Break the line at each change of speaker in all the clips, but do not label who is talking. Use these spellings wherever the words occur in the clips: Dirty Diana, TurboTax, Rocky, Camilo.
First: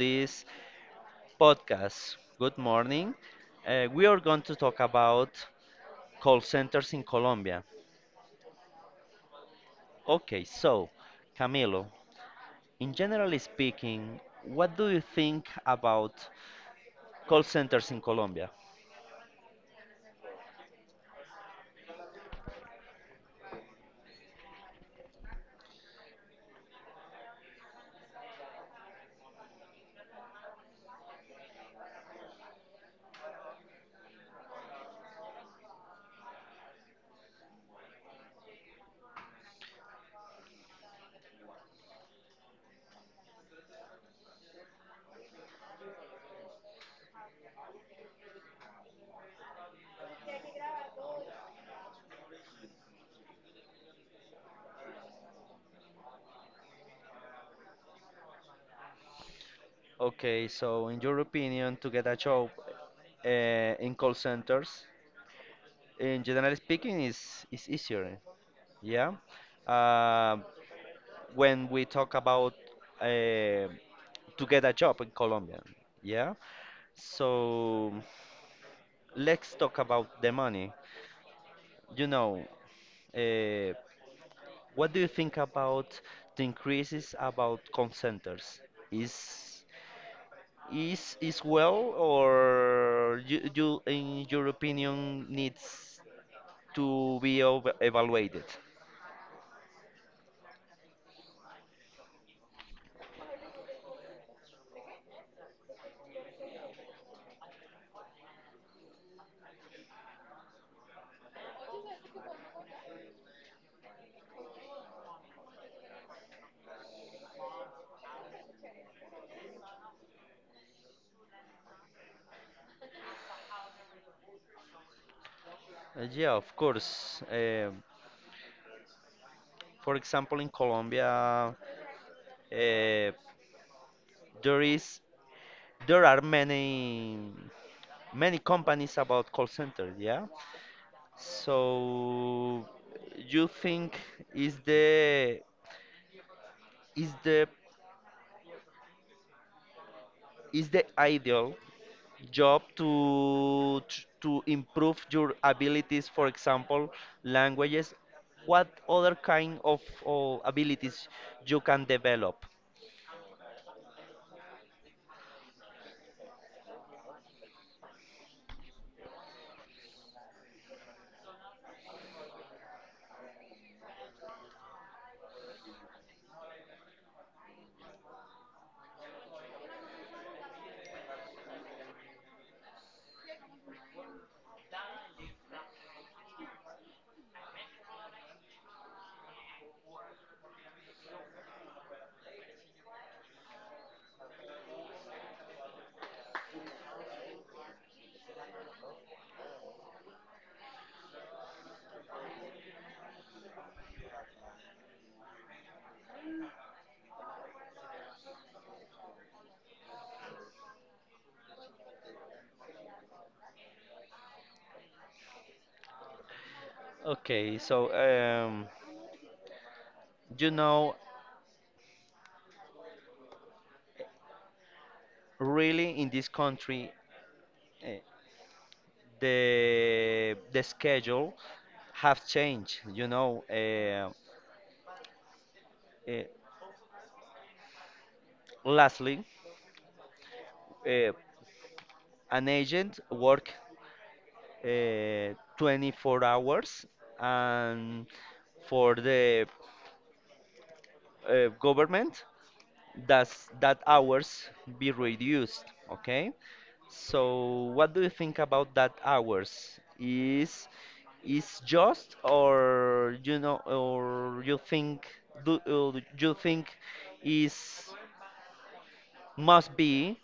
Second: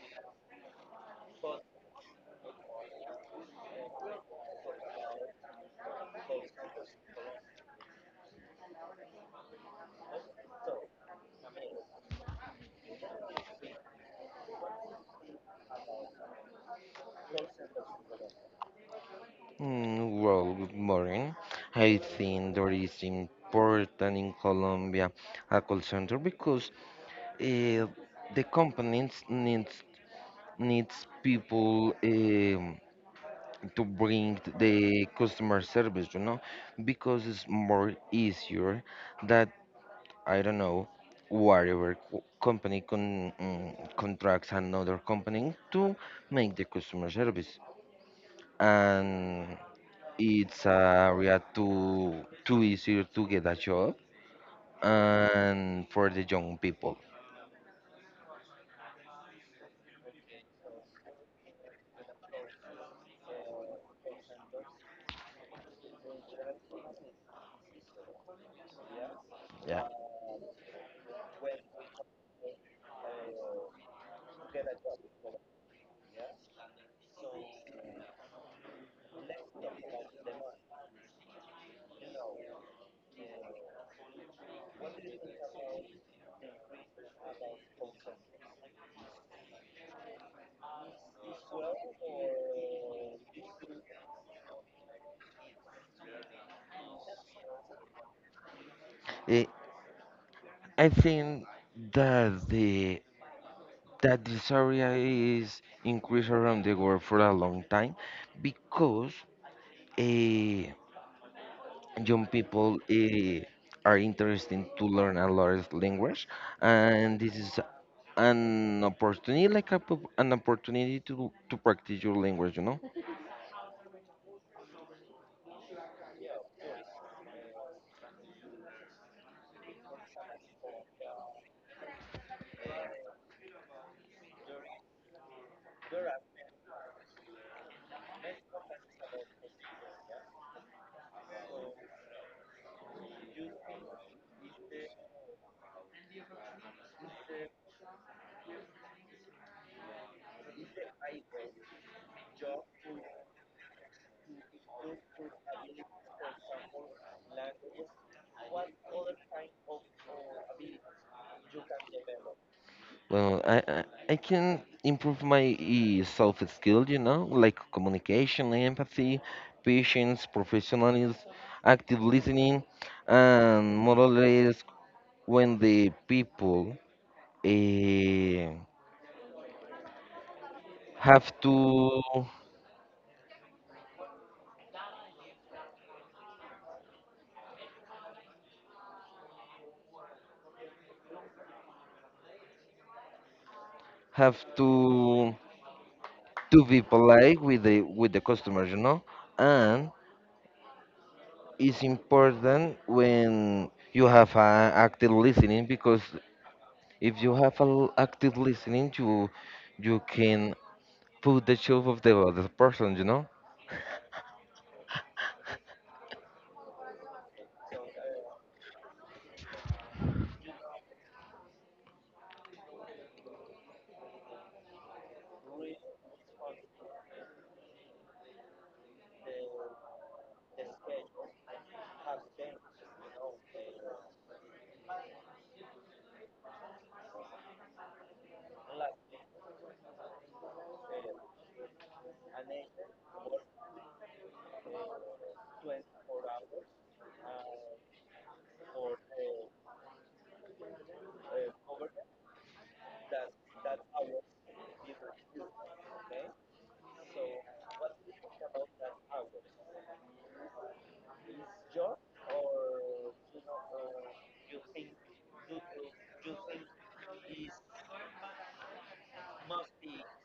this podcast. Good morning. We are going to talk about call centers in Colombia. Okay, so Camilo, in generally speaking, what do you think about call centers in Colombia?
Mm, well, good morning. I think there is important in Colombia a call center because uh, the companies needs people, to bring the customer service, you know, because it's more easier that I don't know whatever company contracts another company to make the customer service. And it's a area too easier to get a job and for the young people.
Okay, so in your opinion, to get a job in call centers, in generally speaking, is easier. Yeah.
Yeah.
Uh, when we talk about uh, to get a job in Colombia. Yeah. So let's talk about the money. You know, uh, what do you think about the increases about call centers? Is is well, or you in your opinion needs to be over evaluated?
Eh, I think that the that this area is increased around the world for a long time because eh, young people are interested to learn a lot of language, and this is an opportunity like an opportunity to practice your language, you know.
Yeah, of course. For example, in Colombia, uh, there is there are many. Many companies about call centers, yeah? So you think is the is the is the ideal job to to improve your abilities, for example, languages? What other kind of abilities you can develop?
Well, I can improve my self skill, you know, like communication, empathy, patience, professionalism, active listening, and more or less when the people eh, have to have to to be polite with the customers, you know. And it's important when you have active listening, because if you have a active listening, you can put the shoes of the other person, you know?
Okay, so you know, really in this country, the schedule have changed. You know, uh, lastly, uh, an agent work 24 hours, and for the government does that hours be reduced, okay? So what do you think about that hours is just, or you know, or you think do you think is must be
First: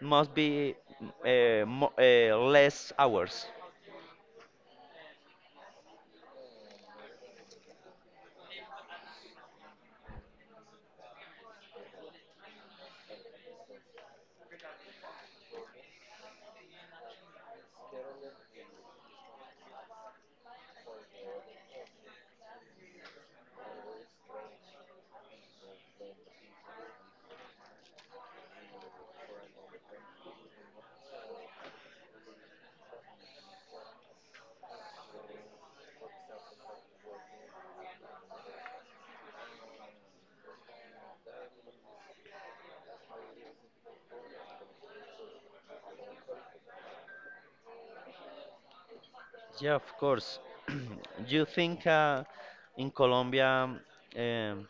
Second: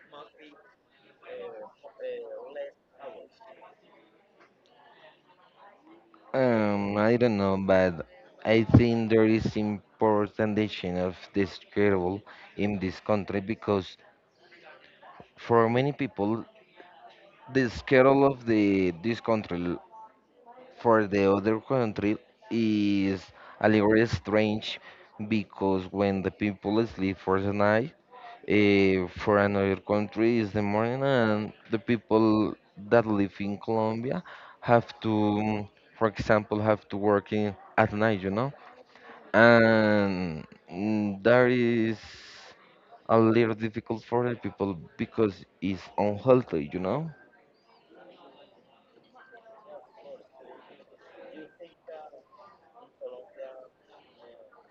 must be mo less hours?
I don't know, but I think there is important issue of the schedule in this country, because for many people, the schedule of the this country for the other country is a little strange, because when the people sleep for the night, for another country is the morning, and the people that live in Colombia have to, for example, have to work in at night, you know. And that is a little difficult for the people because it's unhealthy, you know.
Yeah, of course. You think in Colombia, um,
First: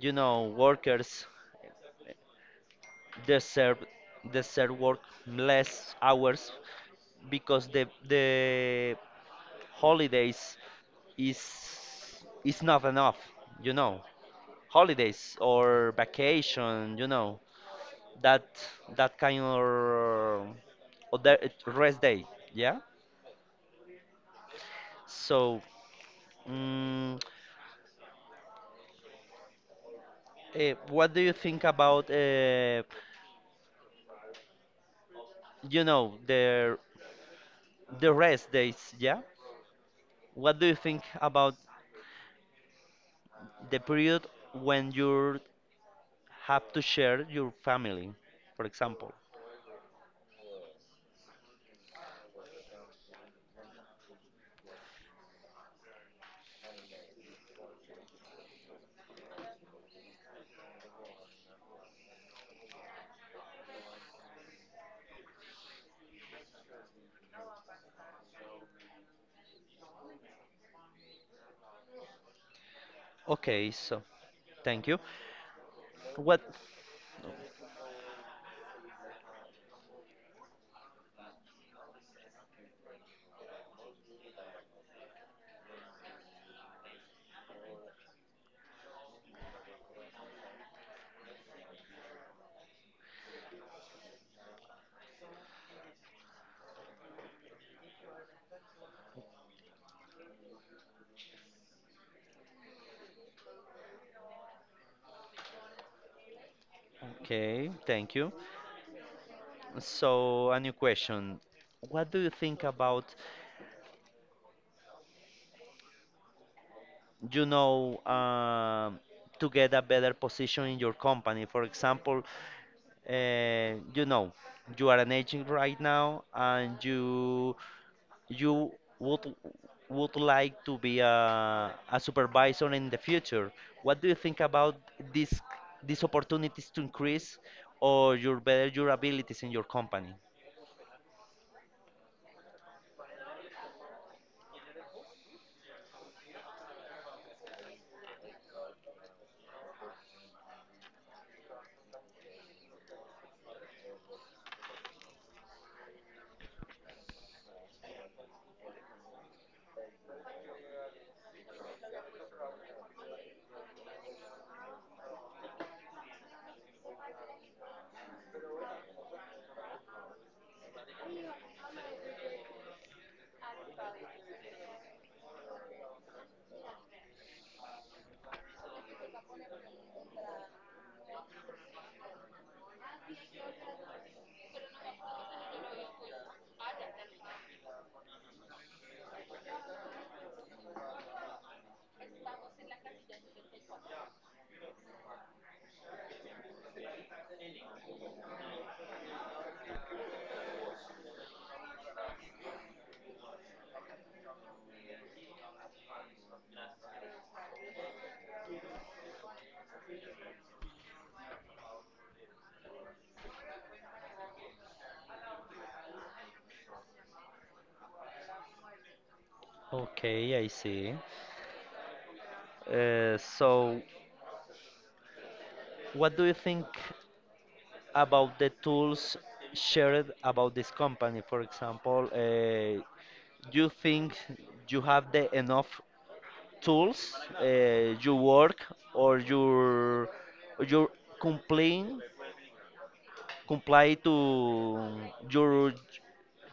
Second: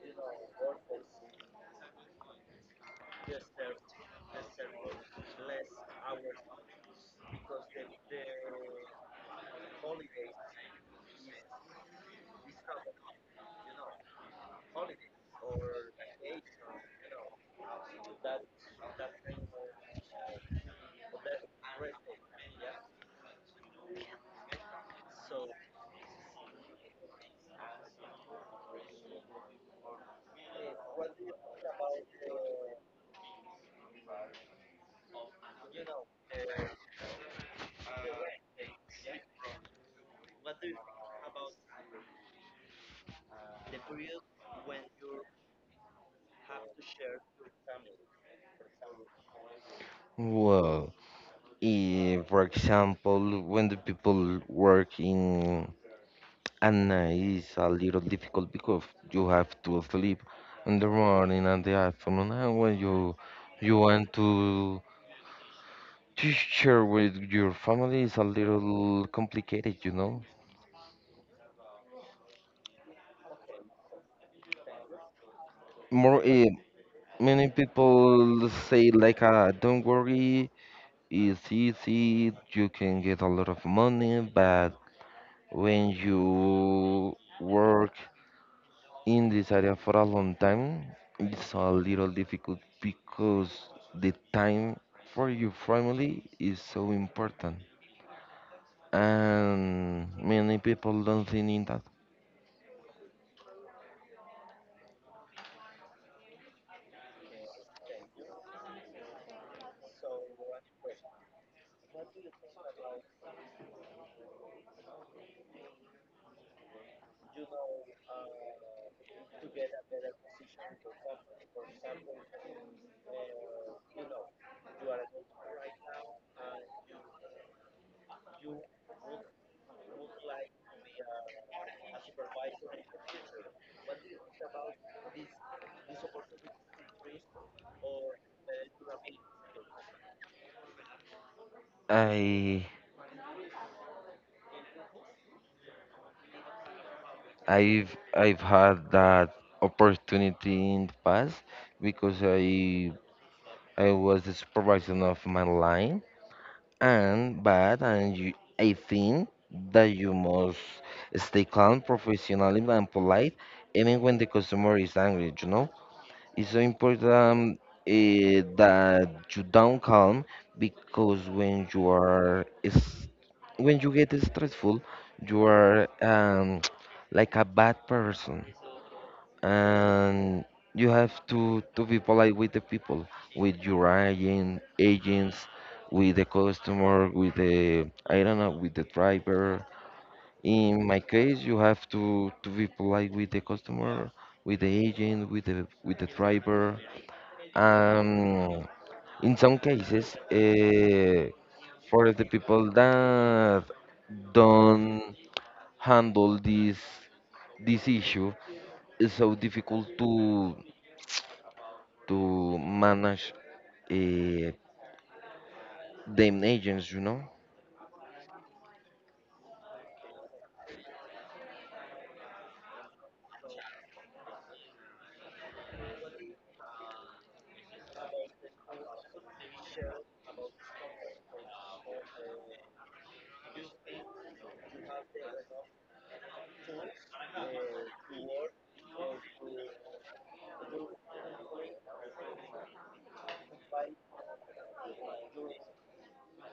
you know, workers, The serve the serve work less hours because the holidays is is not enough, you know, holidays or vacation, you know, that that kind of other rest day, yeah? So mm, what do you think about you know, the rest days, yeah? What do you think about the period when you're have to share your family, for example.
Well, for example, when the people work in, and it's a little difficult because you have to sleep in the morning and the afternoon. And when you want to share with your family, it's a little complicated, you know.
Okay, so thank you.
More,
What?
many people say like, "Don't worry, it's easy. You can get a lot of money." But when you work in this area for a long time, it's a little difficult because the time for your family is so important, and many people don't think in that.
Okay, thank you. So a new question. What do you think about, you know, to get a better position in your company? For example, you know, you are an agent right now, and you would would like to be a supervisor in the future. What do you think about these these opportunities to increase or your better your abilities in your company?
I I've had that opportunity in the past, because I was the supervisor of my line. And but and you, I think that you must stay calm, professional, and polite, even when the customer is angry. You know, it's so important, that you down calm, because when you are is when you get stressful, you are, like a bad person. And you have to be polite with the people, with your agents, with the customer, with the, I don't know, with the driver. In my case, you have to be polite with the customer, with the agent, with the driver. um in some cases, for the people that don't handle this issue, it's so difficult to manage, uh, them agents, you know?
Okay, I see. So, what do you think about the tools shared about this company? For example, do you think you have the enough tools uh, you work, or your complain, comply to your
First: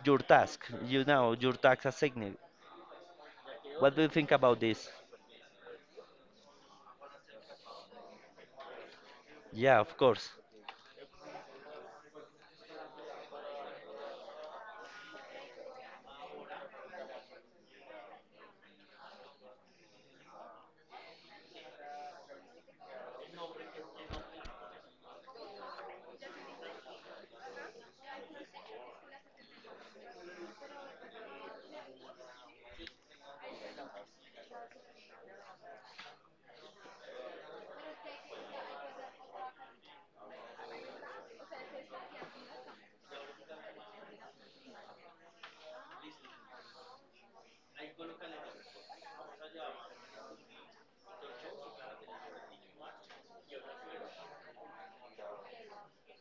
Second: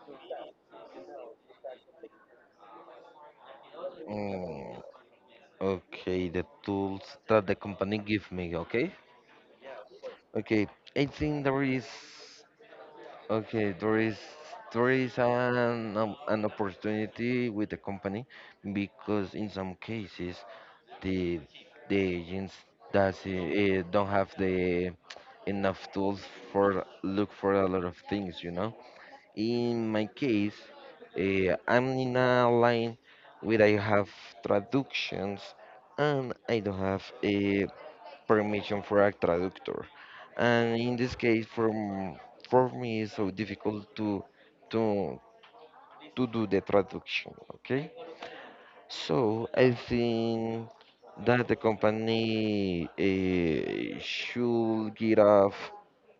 your task, you know, your task assigned? What do you think about
Mm,
this?
okay, the tools that the company give me, okay?
Yeah, of course,
Okay, I think there is, okay, there is, there is an opportunity with the company, because in some cases the the agents does don't have the enough tools for look for a lot of things, you know? In my case, I'm in a line where I have traductions and I don't have a permission for a traductor. And in this case, from for me, it's so difficult to to to do the traduction. Okay, so I think that the company should give us,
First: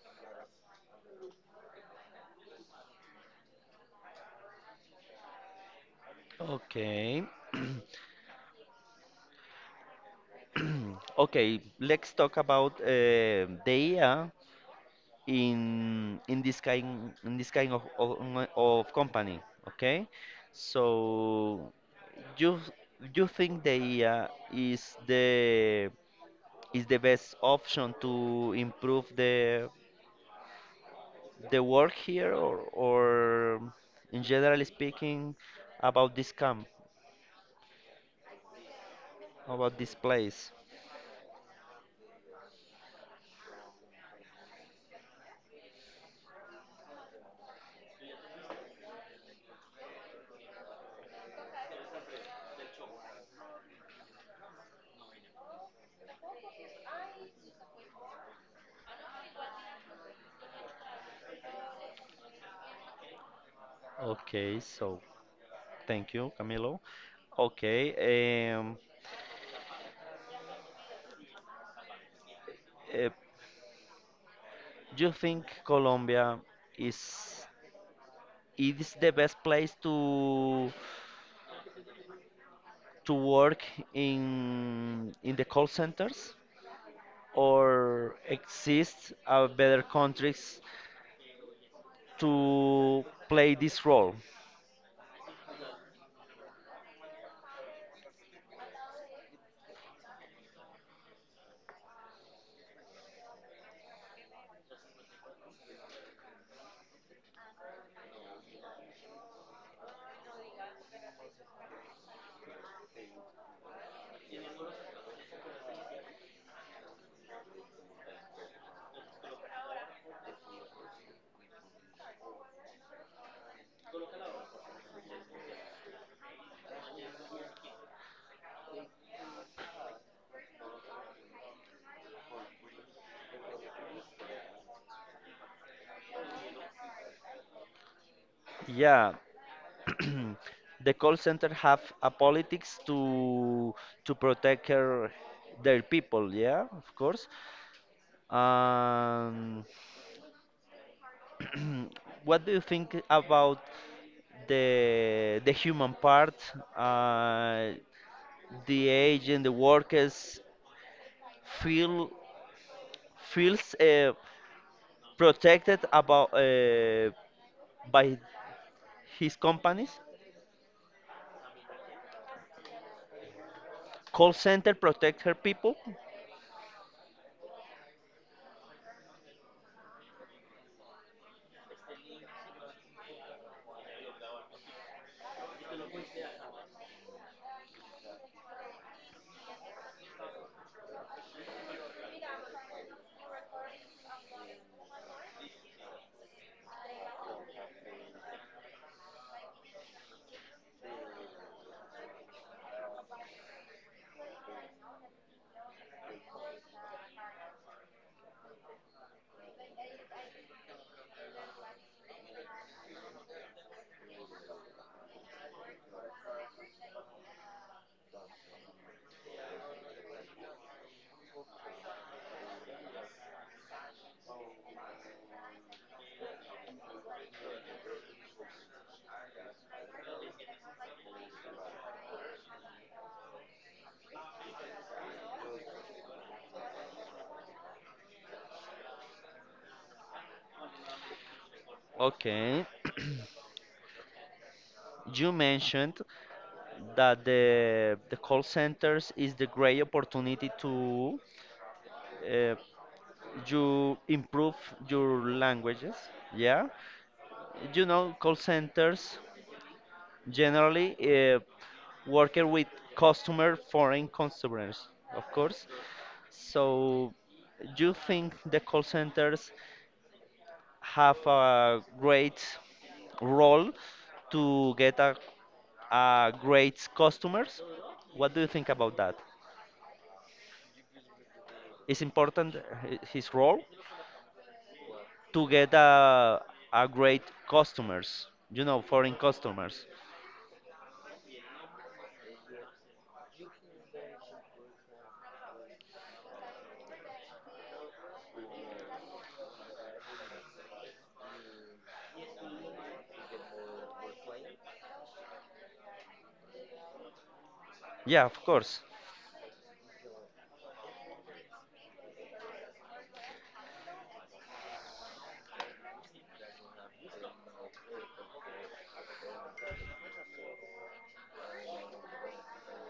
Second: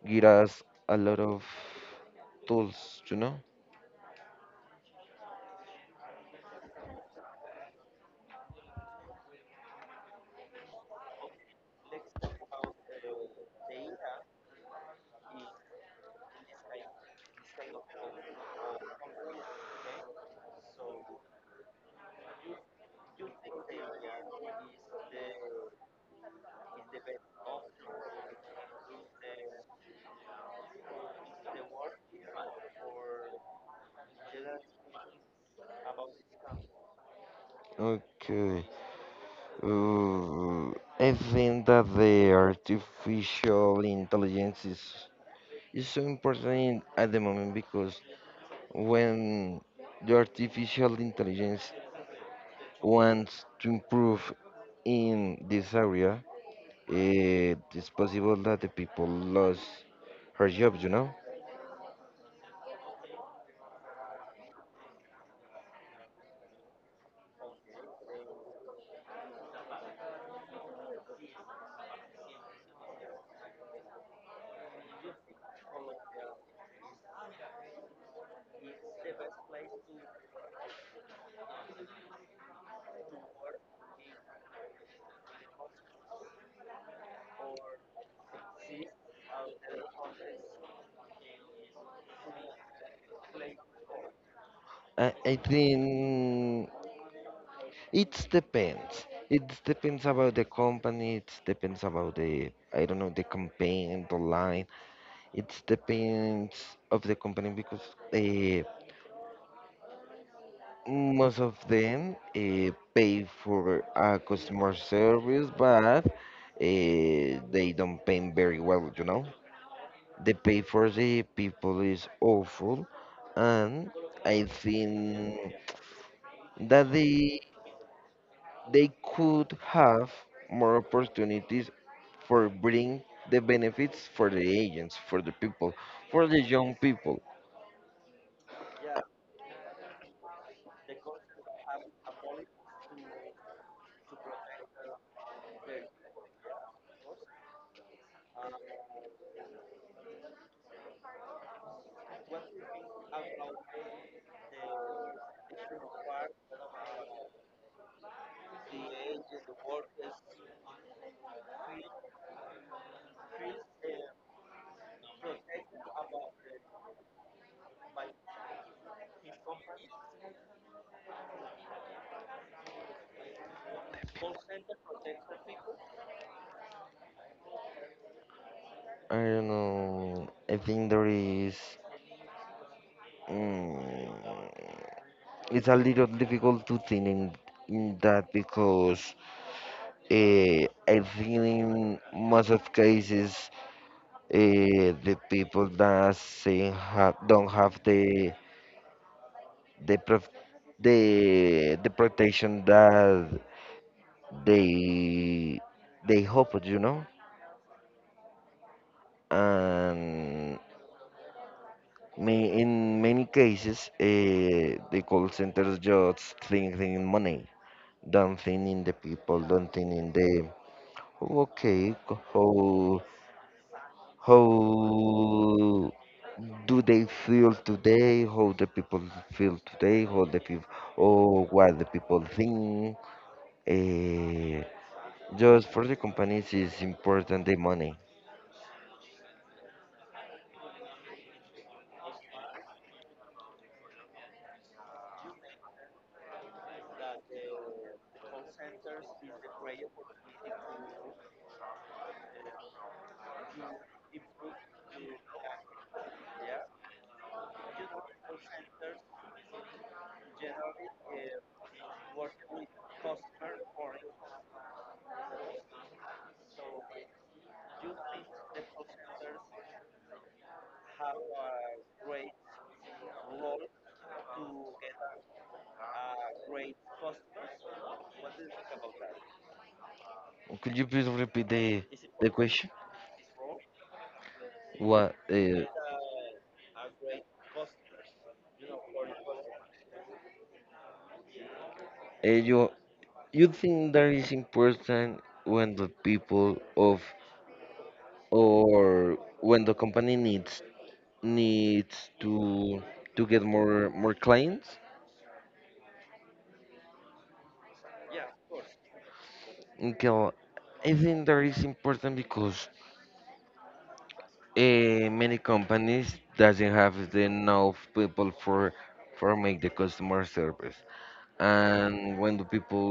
give us a lot of tools, you know.
okay. Okay, let's talk about the AI in this kind, in this kind of company, okay? So you you think the IA is the best option to improve the work here or in general speaking about this camp,
Okay.
about this place?
Uh, I think that the artificial intelligence is so important in- at the moment, because when the artificial intelligence wants to improve in this area, it is possible that the people lose her jobs, you know?
Okay, so thank you, Camilo. Okay. um uh, do you think Colombia is it's the best place to work in the call centers, or exist a better countries to play this role?
I think it depends. It depends about the company, it depends about the, I don't know, the campaign, the line. It depends of the company because, uh, most of them pay for a customer service, but they don't pay very well, you know. The pay for the people is awful, and I think that they could have more opportunities for bring the benefits for the agents, for the people, for the young people.
Yeah. The call center have a politics to protect her, their people, yeah, of course. um, what do you think about the human part, uh, the age and the workers feel feels protected about by his companies. Call center protect her people.
I don't know. I think there is. Mm, it's a little difficult to think in that, because I think in most of cases, the people that say have, don't have the, the prof, the protection that they they hope, you know. And May, in many cases, the call centers just think in money, don't think in the people, don't think in the, "Oh, okay, how how do they feel today, how the people feel today, how the people, oh, what the people think." Uh, just for the companies is important the money.
Okay. You mentioned that the call centers is the great opportunity to uh, you improve your languages. Yeah, you know, call centers generally uh, working with customer foreign customers, of course. So you think the call centers have a great role to get a great customers? What do you think about that?
Could you please repeat the
Is important
question?
his role
What?
to get a great customers, you know, foreign customers?
And you think that is important when the people of, or when the company needs needs to get more clients?
Yeah, of course.
Okay, well, I think that is important because, many companies doesn't have the enough people for make the customer service. And when the people,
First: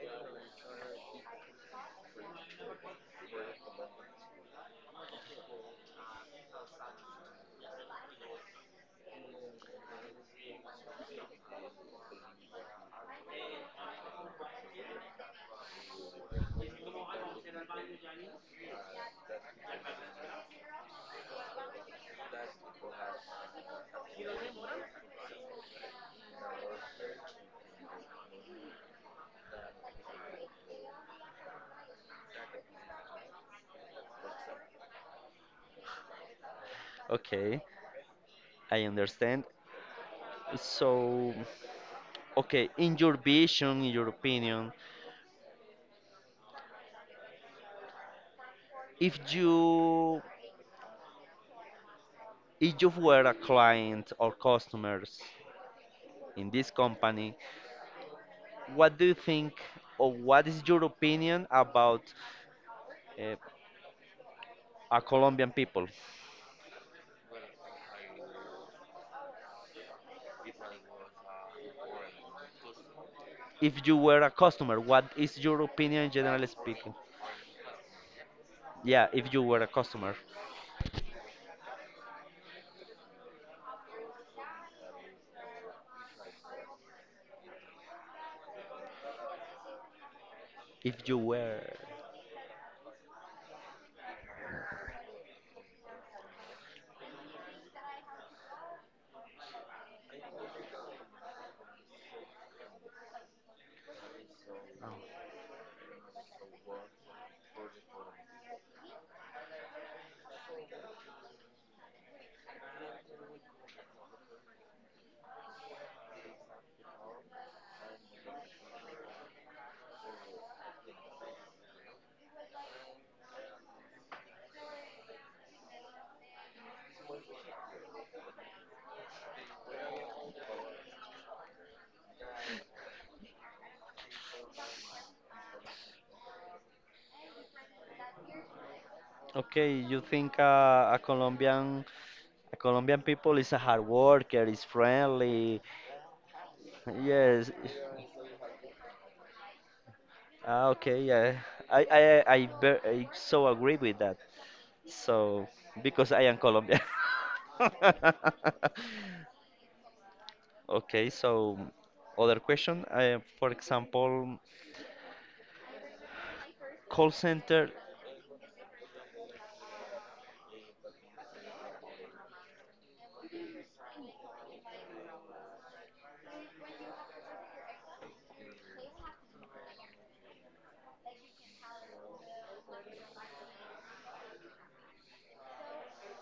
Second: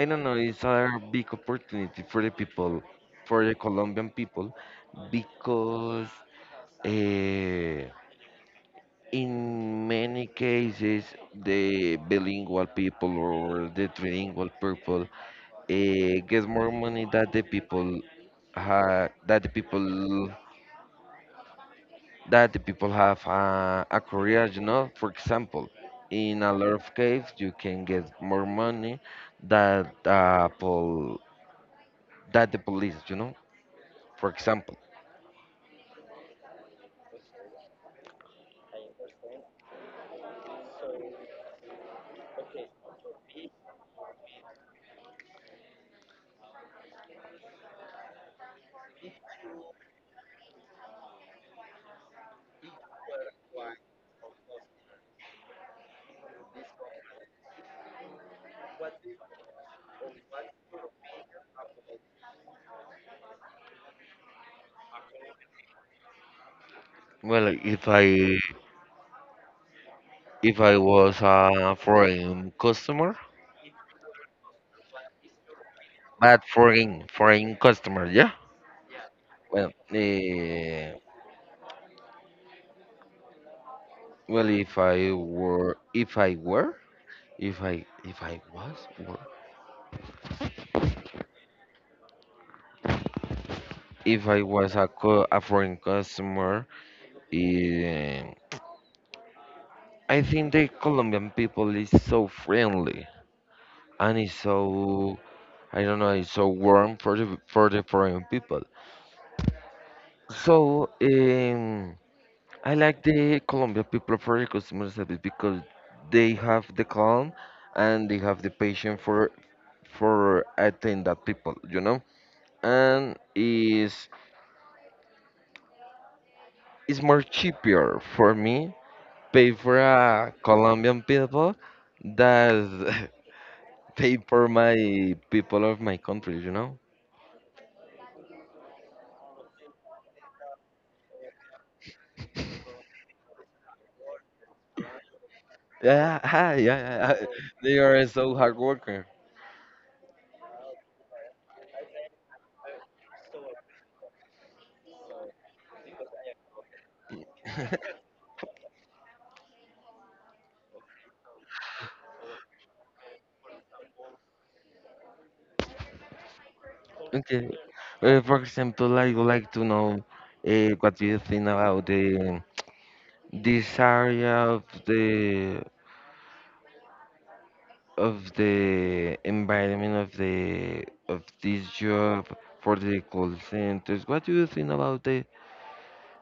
I don't know, it's a big opportunity for the people, for the Colombian people, because eh, in many cases the bilingual people or the trilingual people get more money that the people, that the people, have a career, you know, for example. In a lot of cases you can get more money that, that the police, you know, for example.
Okay, I understand. So okay, in your vision, in your opinion, if you if you were a client or customers in this company, what do you think, or what is your opinion about uh, a Colombian people?
Well, if I, if I was a foreign customer,
If you were a customer, what is your opinion,
but
generally speaking?
foreign foreign customer, yeah.
Yeah, if you were a
Well,
customer,
well, if I were if I,
if you were,
if I was a, a foreign customer, eh. I think the Colombian people is so friendly, and is so, I don't know, it's so warm for the, for the foreign people. So, I like the Colombian people for the customer service, because they have the calm and they have the patience for, attend that people, you know. And is more cheaper for me pay for a Colombian people than pay for my people of my country, you know.
okay, you think a Colombian people is a hard worker, is friendly,
Yeah, hi, yeah, yeah. I-
yes.
they are so hard worker.
Ah, okay, yeah. I so agree with that. So because I am Colombian. Okay, so other question. For example, call
Okay.
center.
For example, I would like to know, what do you think about the this area of the, of the environment of the, of this job for the call centers. What do you think about the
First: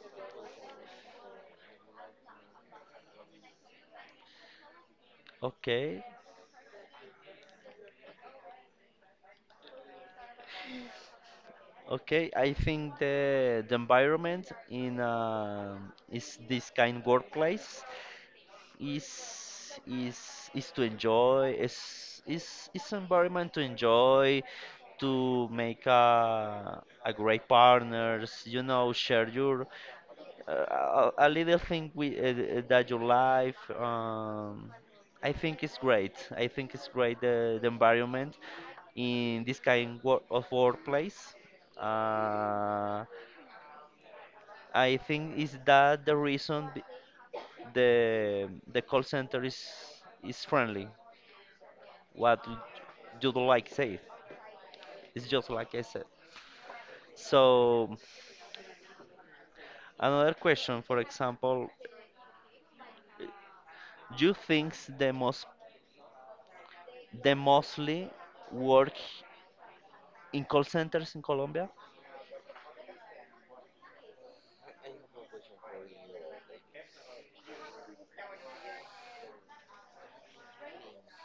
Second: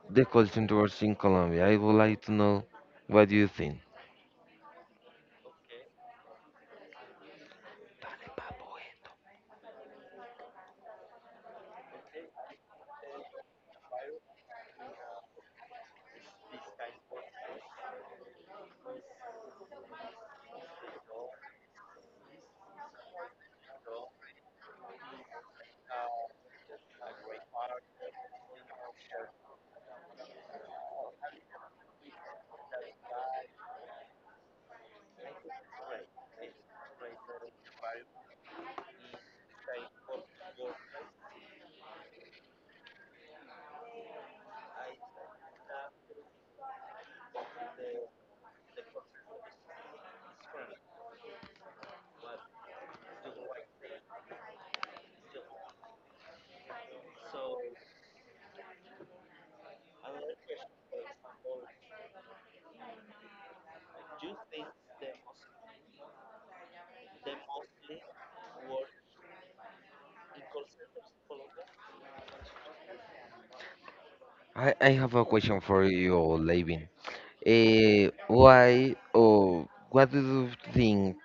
call centers in Colombia? I would like to know what do you think.
Okay, okay. I think the environment in is this kind workplace is to enjoy, is environment to enjoy, to make a great partners, you know, share your a little thing we that your life. I think it's great. I think it's great the environment in this kind of workplace. uh, I think is that the reason the call center is friendly. What you do like say, it's just like I said. So another question, for example, you think the most, the mostly work in call centers in Colombia?
I have a question for you, Levin. Eh, why, or what do you think,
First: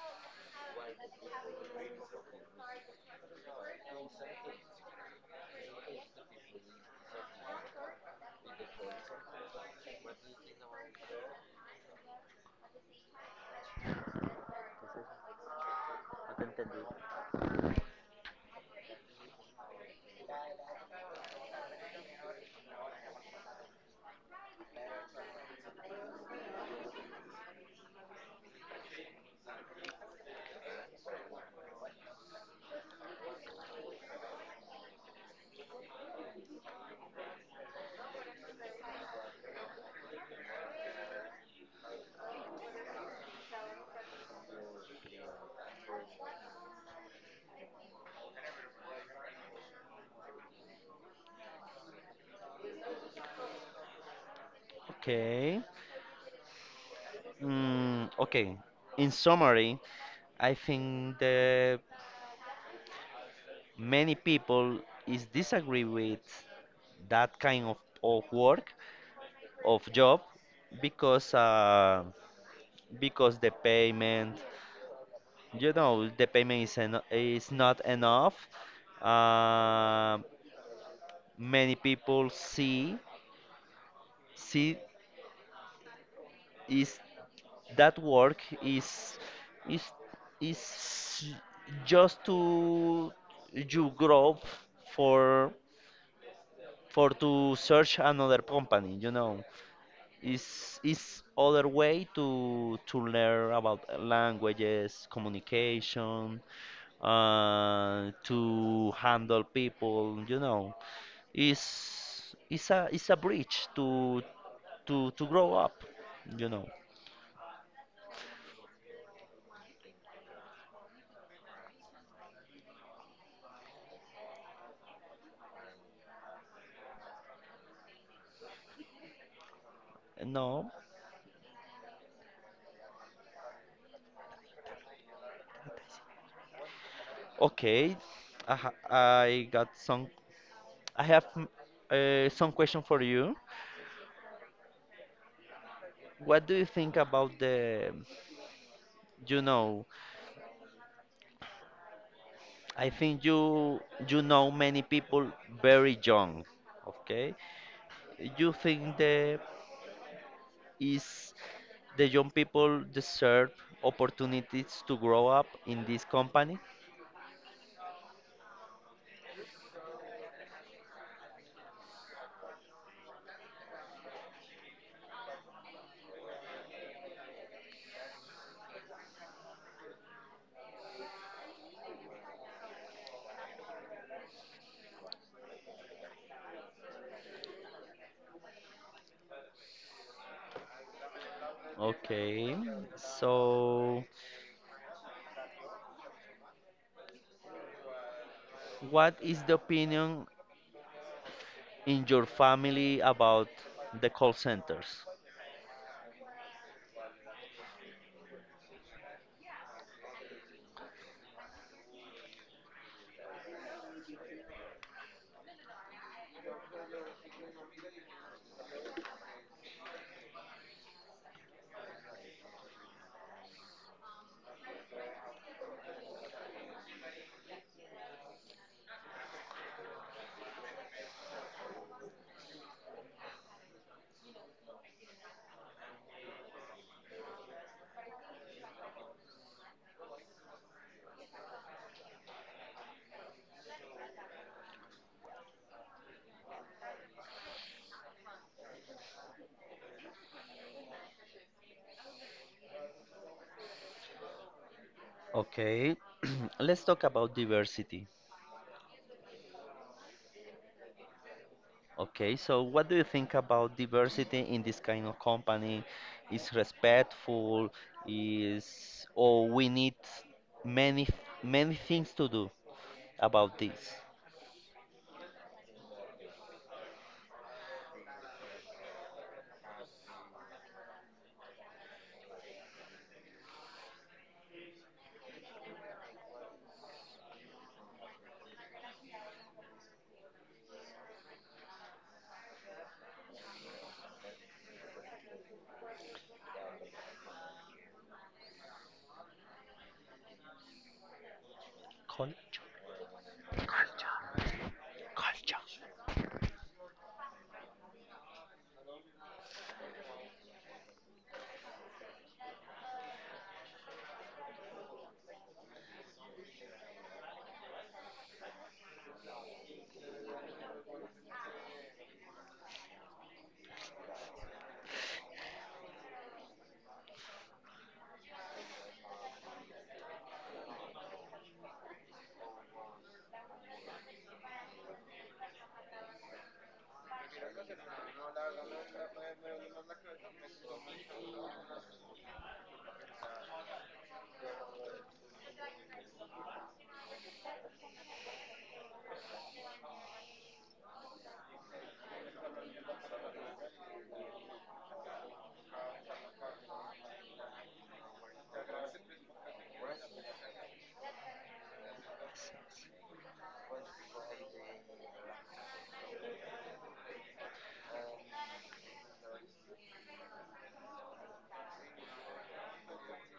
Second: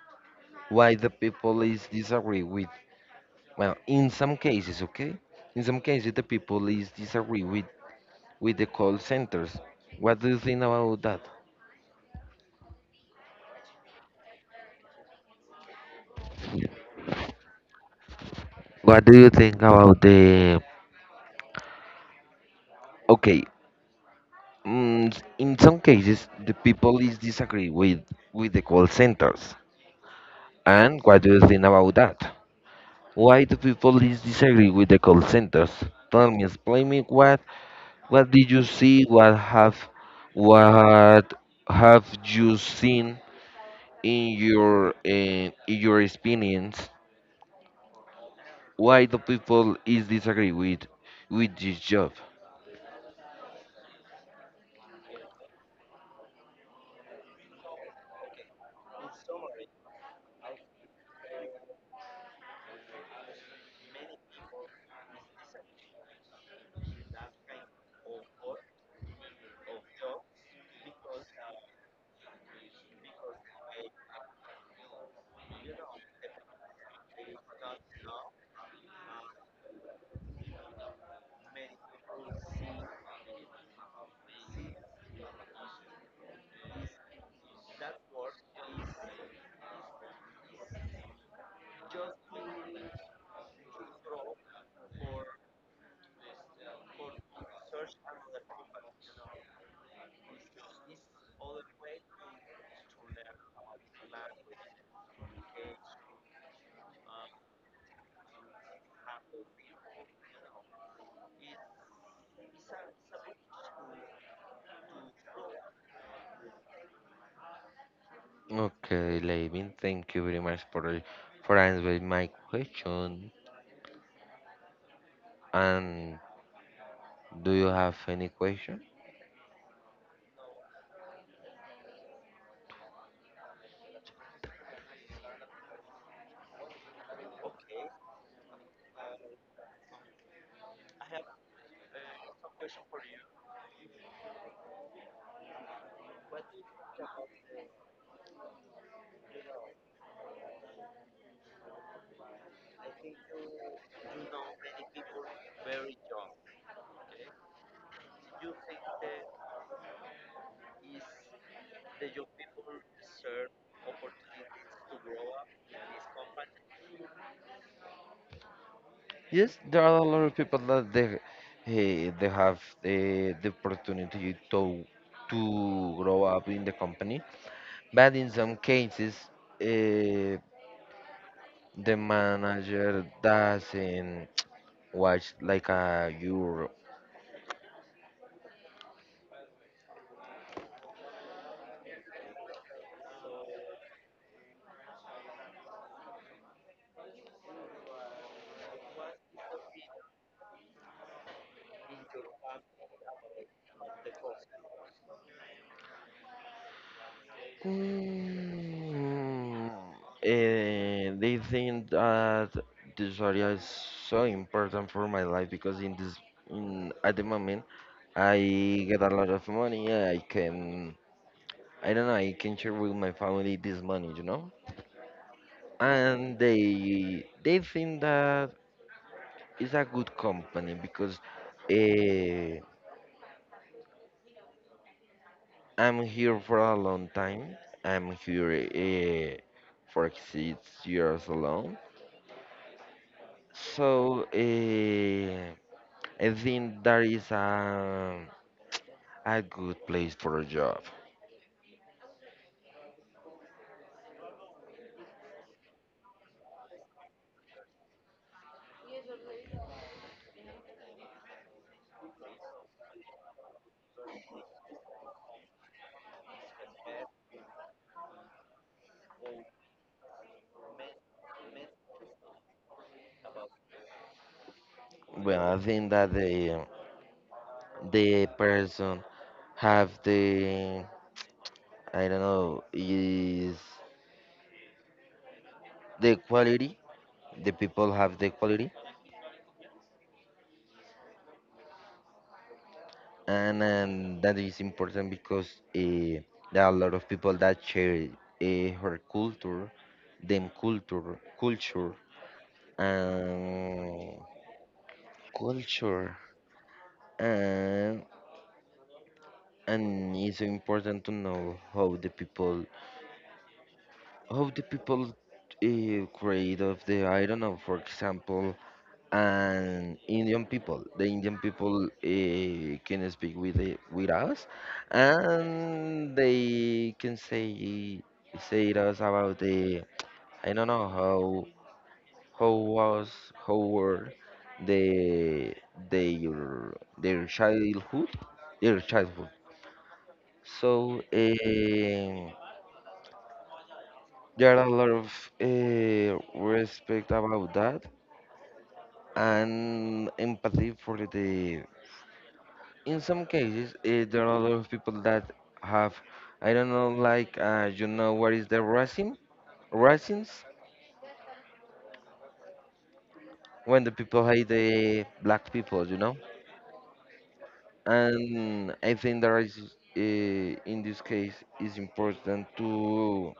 why the people is disagree with? Well, in some cases, okay? In some cases, the people is disagree with the call centers. What do you think about that? What do you think about the, okay? Mm, in some cases, the people is disagree with the call centers. And what do you think about that? Why do people is disagree with the call centers? Tell me, explain me what. What did you see? What have, what have you seen in your, in your experience? Why do people is disagree with this job?
Okay. Okay. In summary, I think that many people is disagree with that kind of work, of job, because uh, because the payment, you know, the payment is is not enough. uh, Many people see is that work is is just to you grow for for to search another company, you know. Is other way to learn about languages, communication, to handle people. You know, is is a bridge to grow up. You know,
Okay, Levin, thank you very much for answering my question. And do you have any question?
no, okay, I got some. I have some question for you. What do you think about the, you know, I think you you know many people very young, okay? You think the is the young people deserve opportunities to grow up in this company?
Yes, there are a lot of people that they, they have the opportunity to to grow up in the company. But in some cases, uh, the manager doesn't watch like a Euro.
Okay. So what is the opinion in your family about the call centers?
Mm, they think that this area is so important for my life, because in this, in, at the moment, I get a lot of money. I can, I don't know, I can share with my family this money, you know. And they think that it's a good company because, uh, I'm here for a long time. I'm here, for 6 years alone. So, I think that is a good place for a job.
Okay. Let's talk about diversity. Okay, so what do you think about diversity in this kind of company? Is respectful? Is, or we need many many things to do about this?
Well, I think that the person have the, I don't know, is the quality. The people have the quality, and that is important because, uh, there are a lot of people that share, her culture, them culture, culture,
Cul-
and
Culture.
culture, and and it's so important to know how the people create of the, I don't know, for example, and Indian people. The Indian people can speak with the, with us, and they can say, say to us about the, I don't know, how was, how were the, their childhood, their childhood. So, there are a lot of respect about that, and empathy for the, in some cases, there are a lot of people that have, I don't know, like, you know what is the racism, racism when the people hate the black people, you know. And I think there is, in this case is important to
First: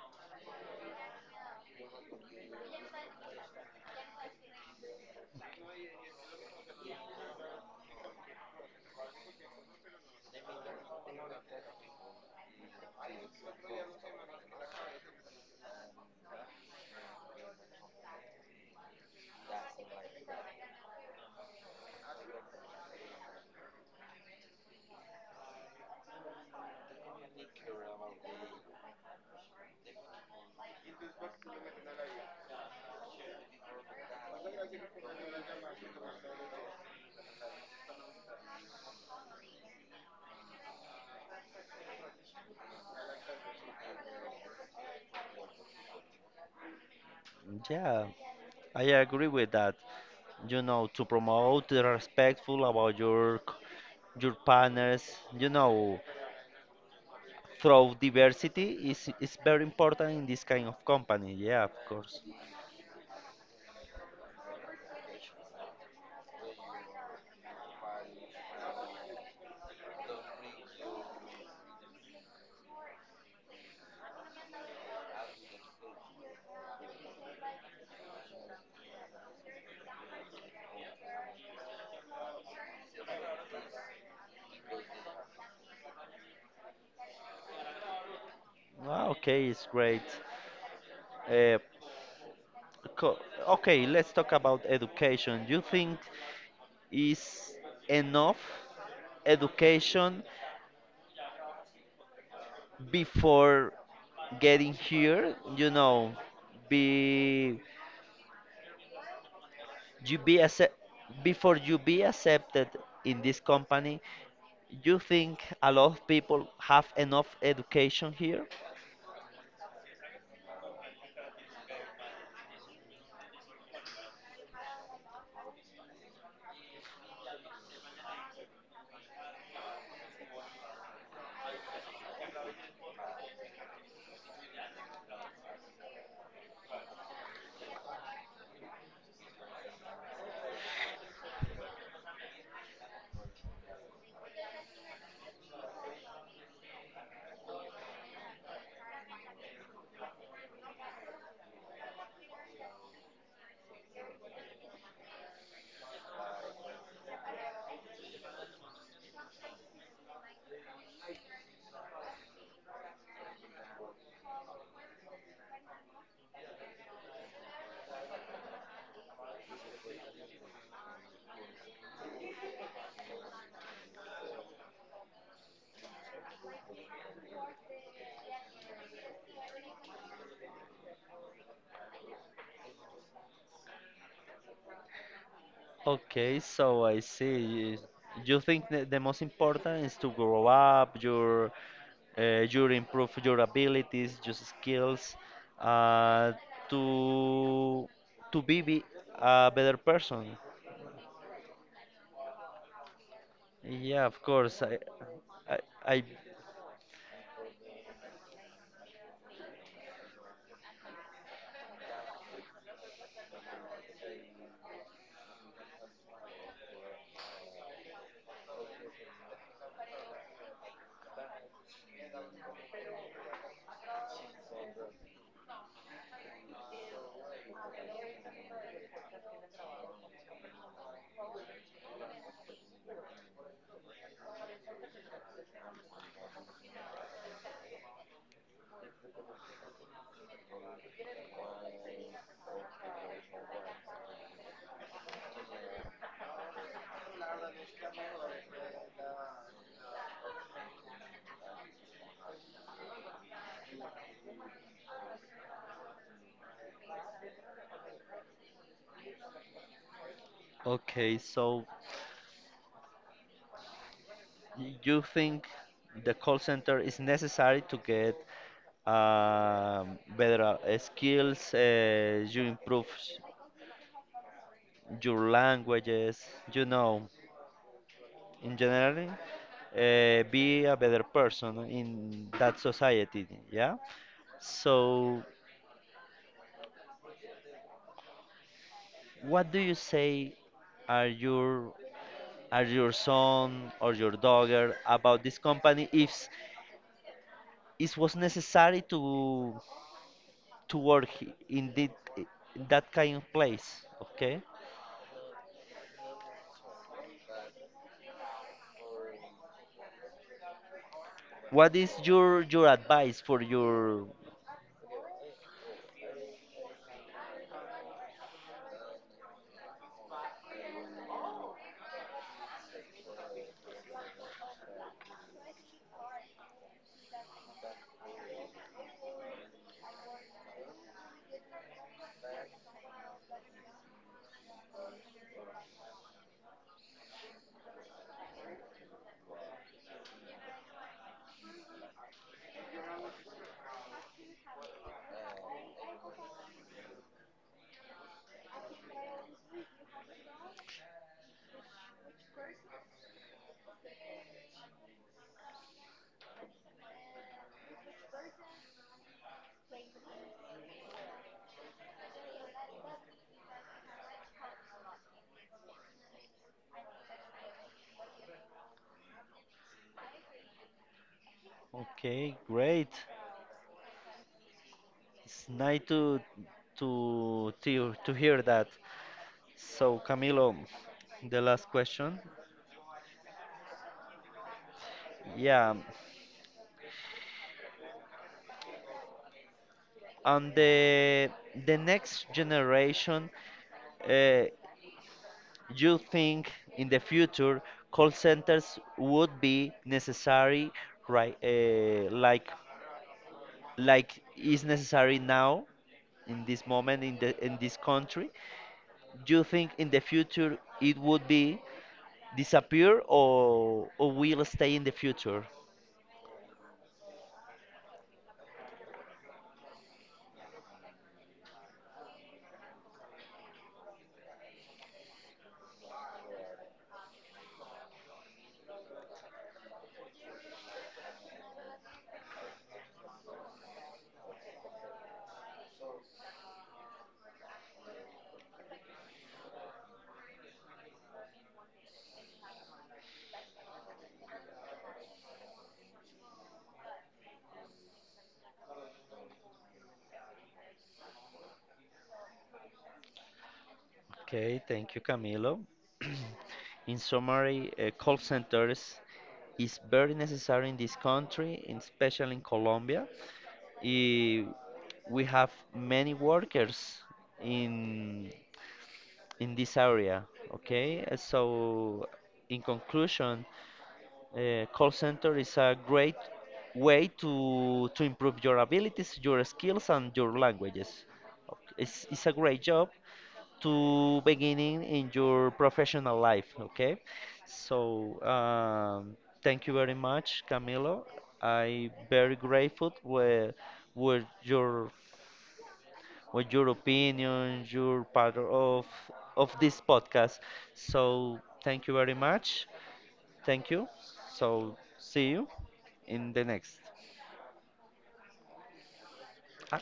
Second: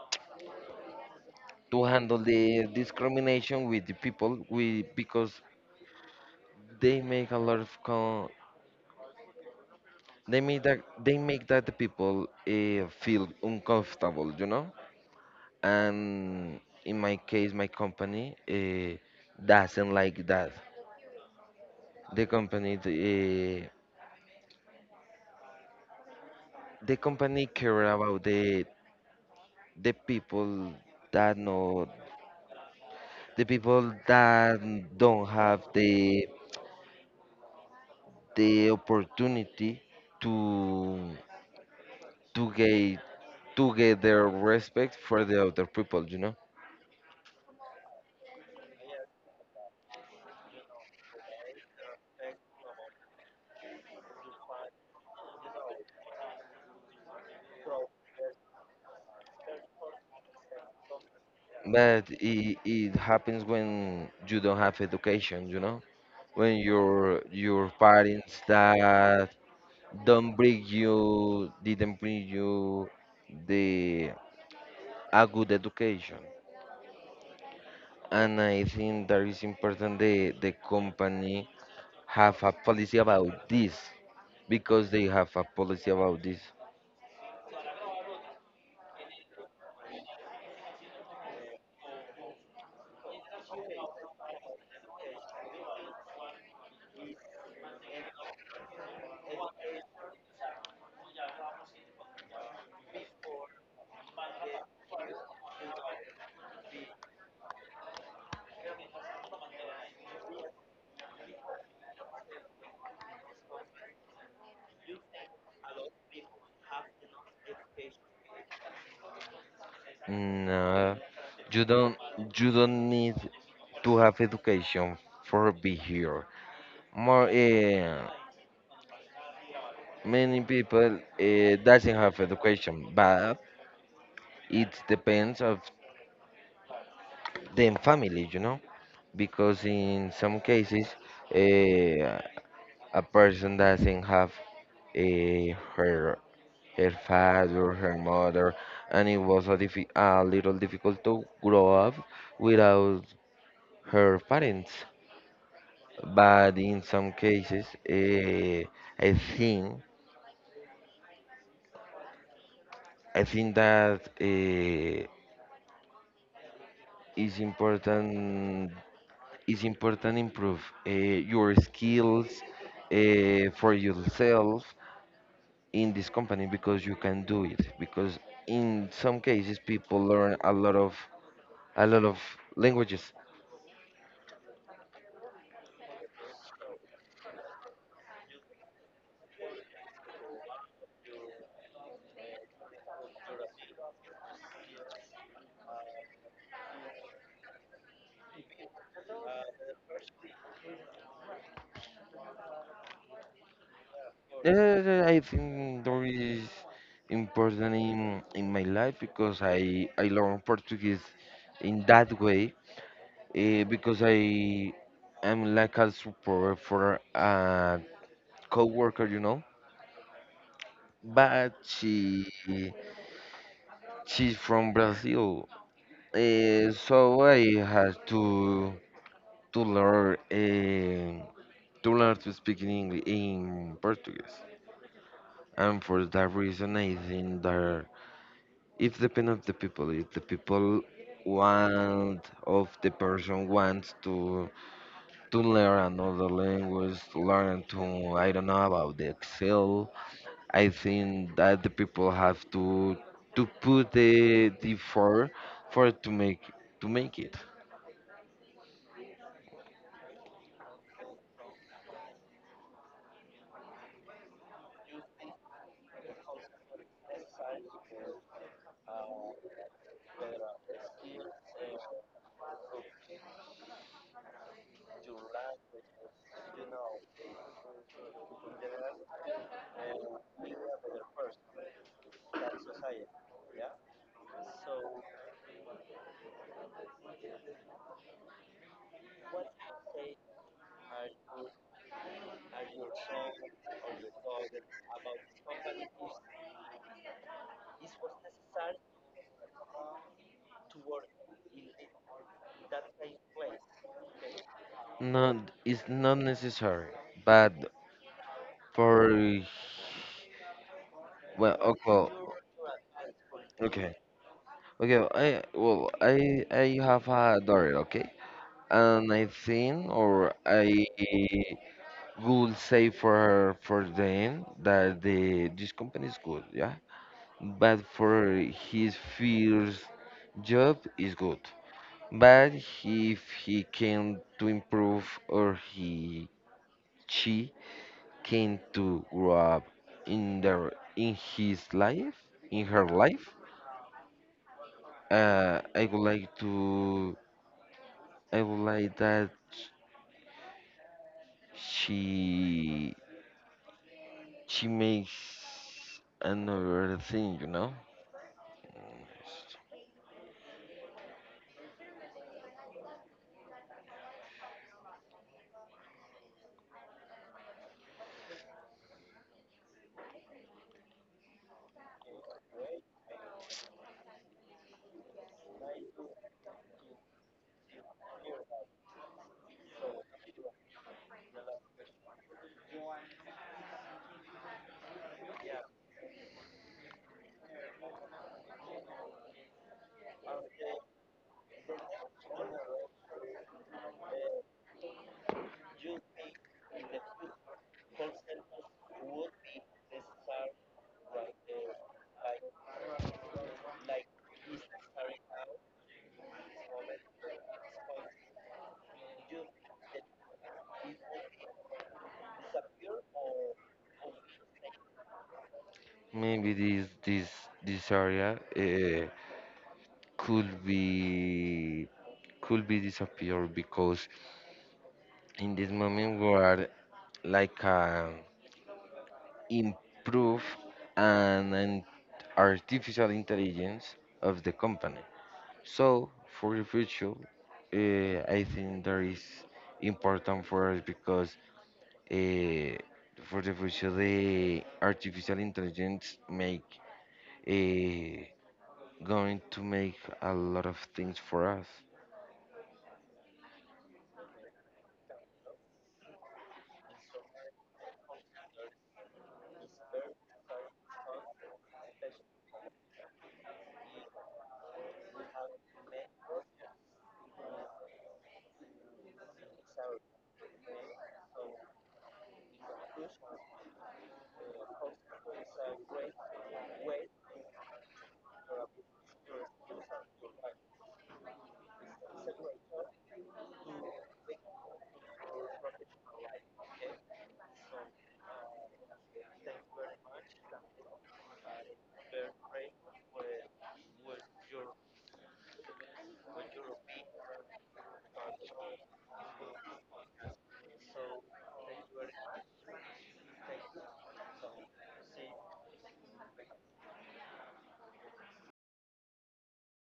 handle the discrimination with the people, we, because they make a lot of con, they make that, they make that the people feel uncomfortable, you know. And in my case my company, doesn't like that. The company, the company care about the people that know, the people that don't have the opportunity to get, their respect for the other people, you know.
Yeah, I agree with that. You know, to promote the respectful about your your partners. You know, through diversity is very important in this kind of company. Yeah, of
But
course.
it happens when you don't have education, you know, when your parents that don't bring you, didn't bring you the a good education. And I think that is important the company have a policy about this, because they have a policy about this.
Ah, okay, it's great. Eh, Co- Okay, let's talk about education. You think is enough education before getting here? You know, be you be accept, before you be accepted in this company. You think a lot of people have enough education here?
No, you don't, need to have education for be here. More, many people doesn't have education, but it depends of the family, you know, because in some cases, uh, a person doesn't have a, her father, her mother, and it was a, a little difficult to grow up without her parents. But in some cases, I think that, it's important, improve, your skills, for yourself in this company, because you can do it, because in some cases people learn a lot of, a lot of languages.
Okay, so I see. You think that the most important is to grow up, your improve your abilities, your skills, uh, to to be a better person. Yeah, of course.
I think
I, I
there is important in my life, because I learn Portuguese in that way, because I am like a support for a coworker, you know, but she, she's from Brazil. So I had to learn, to learn to speak in English in Portuguese. And for that reason, I think that it depends on the people. If the people want, of the person wants to learn another language, to learn to, I don't know, about the Excel. I think that the people have to put the effort for to make, it.
okay. So you think the call center is necessary to get better skills? You improve your languages, you know, in general, be a better person in that society, yeah? So, what do you say are your are your son or your daughter about this company, if it was necessary to work in the, in that kind of place, okay?
Not, it's not necessary, but for, well,
What is
okay,
your advice for
okay,
your,
okay. I, well, I have a daughter, okay, and I think, or I would say for them that the this company is good, yeah, but for his first job is good, but if he can to improve, or he, she came to grow up in their, in his life, in her life. I would like to. I would like that she she makes another thing, you know.
okay, great. It's nice to to hear that. So Camilo, the last question. Yeah, on the next generation, uh, you think in the future call centers would be necessary, right? Like is necessary now in this moment, in the in this country. Do you think in the future it would be disappear, or will stay in the future?
Maybe this this area, could be, disappeared, because in this moment we are like, improve and artificial intelligence of the company. So for the future, I think that is important for us, because, uh, for the future, the artificial intelligence make, uh, going to make a lot of things for us.
Okay, thank you, Camilo. In summary, call centers is very necessary in this country, and especially in Colombia. Eh, we have many workers in in this area. Okay. So in conclusion, call center is a great way to improve your abilities, your skills, and your languages. Ok, it's a great job to beginning in your professional life, okay? So thank you very much, Camilo. I very grateful with your with your opinion, your part of this podcast. So thank you very much. Thank you. So see you in the next. Ah,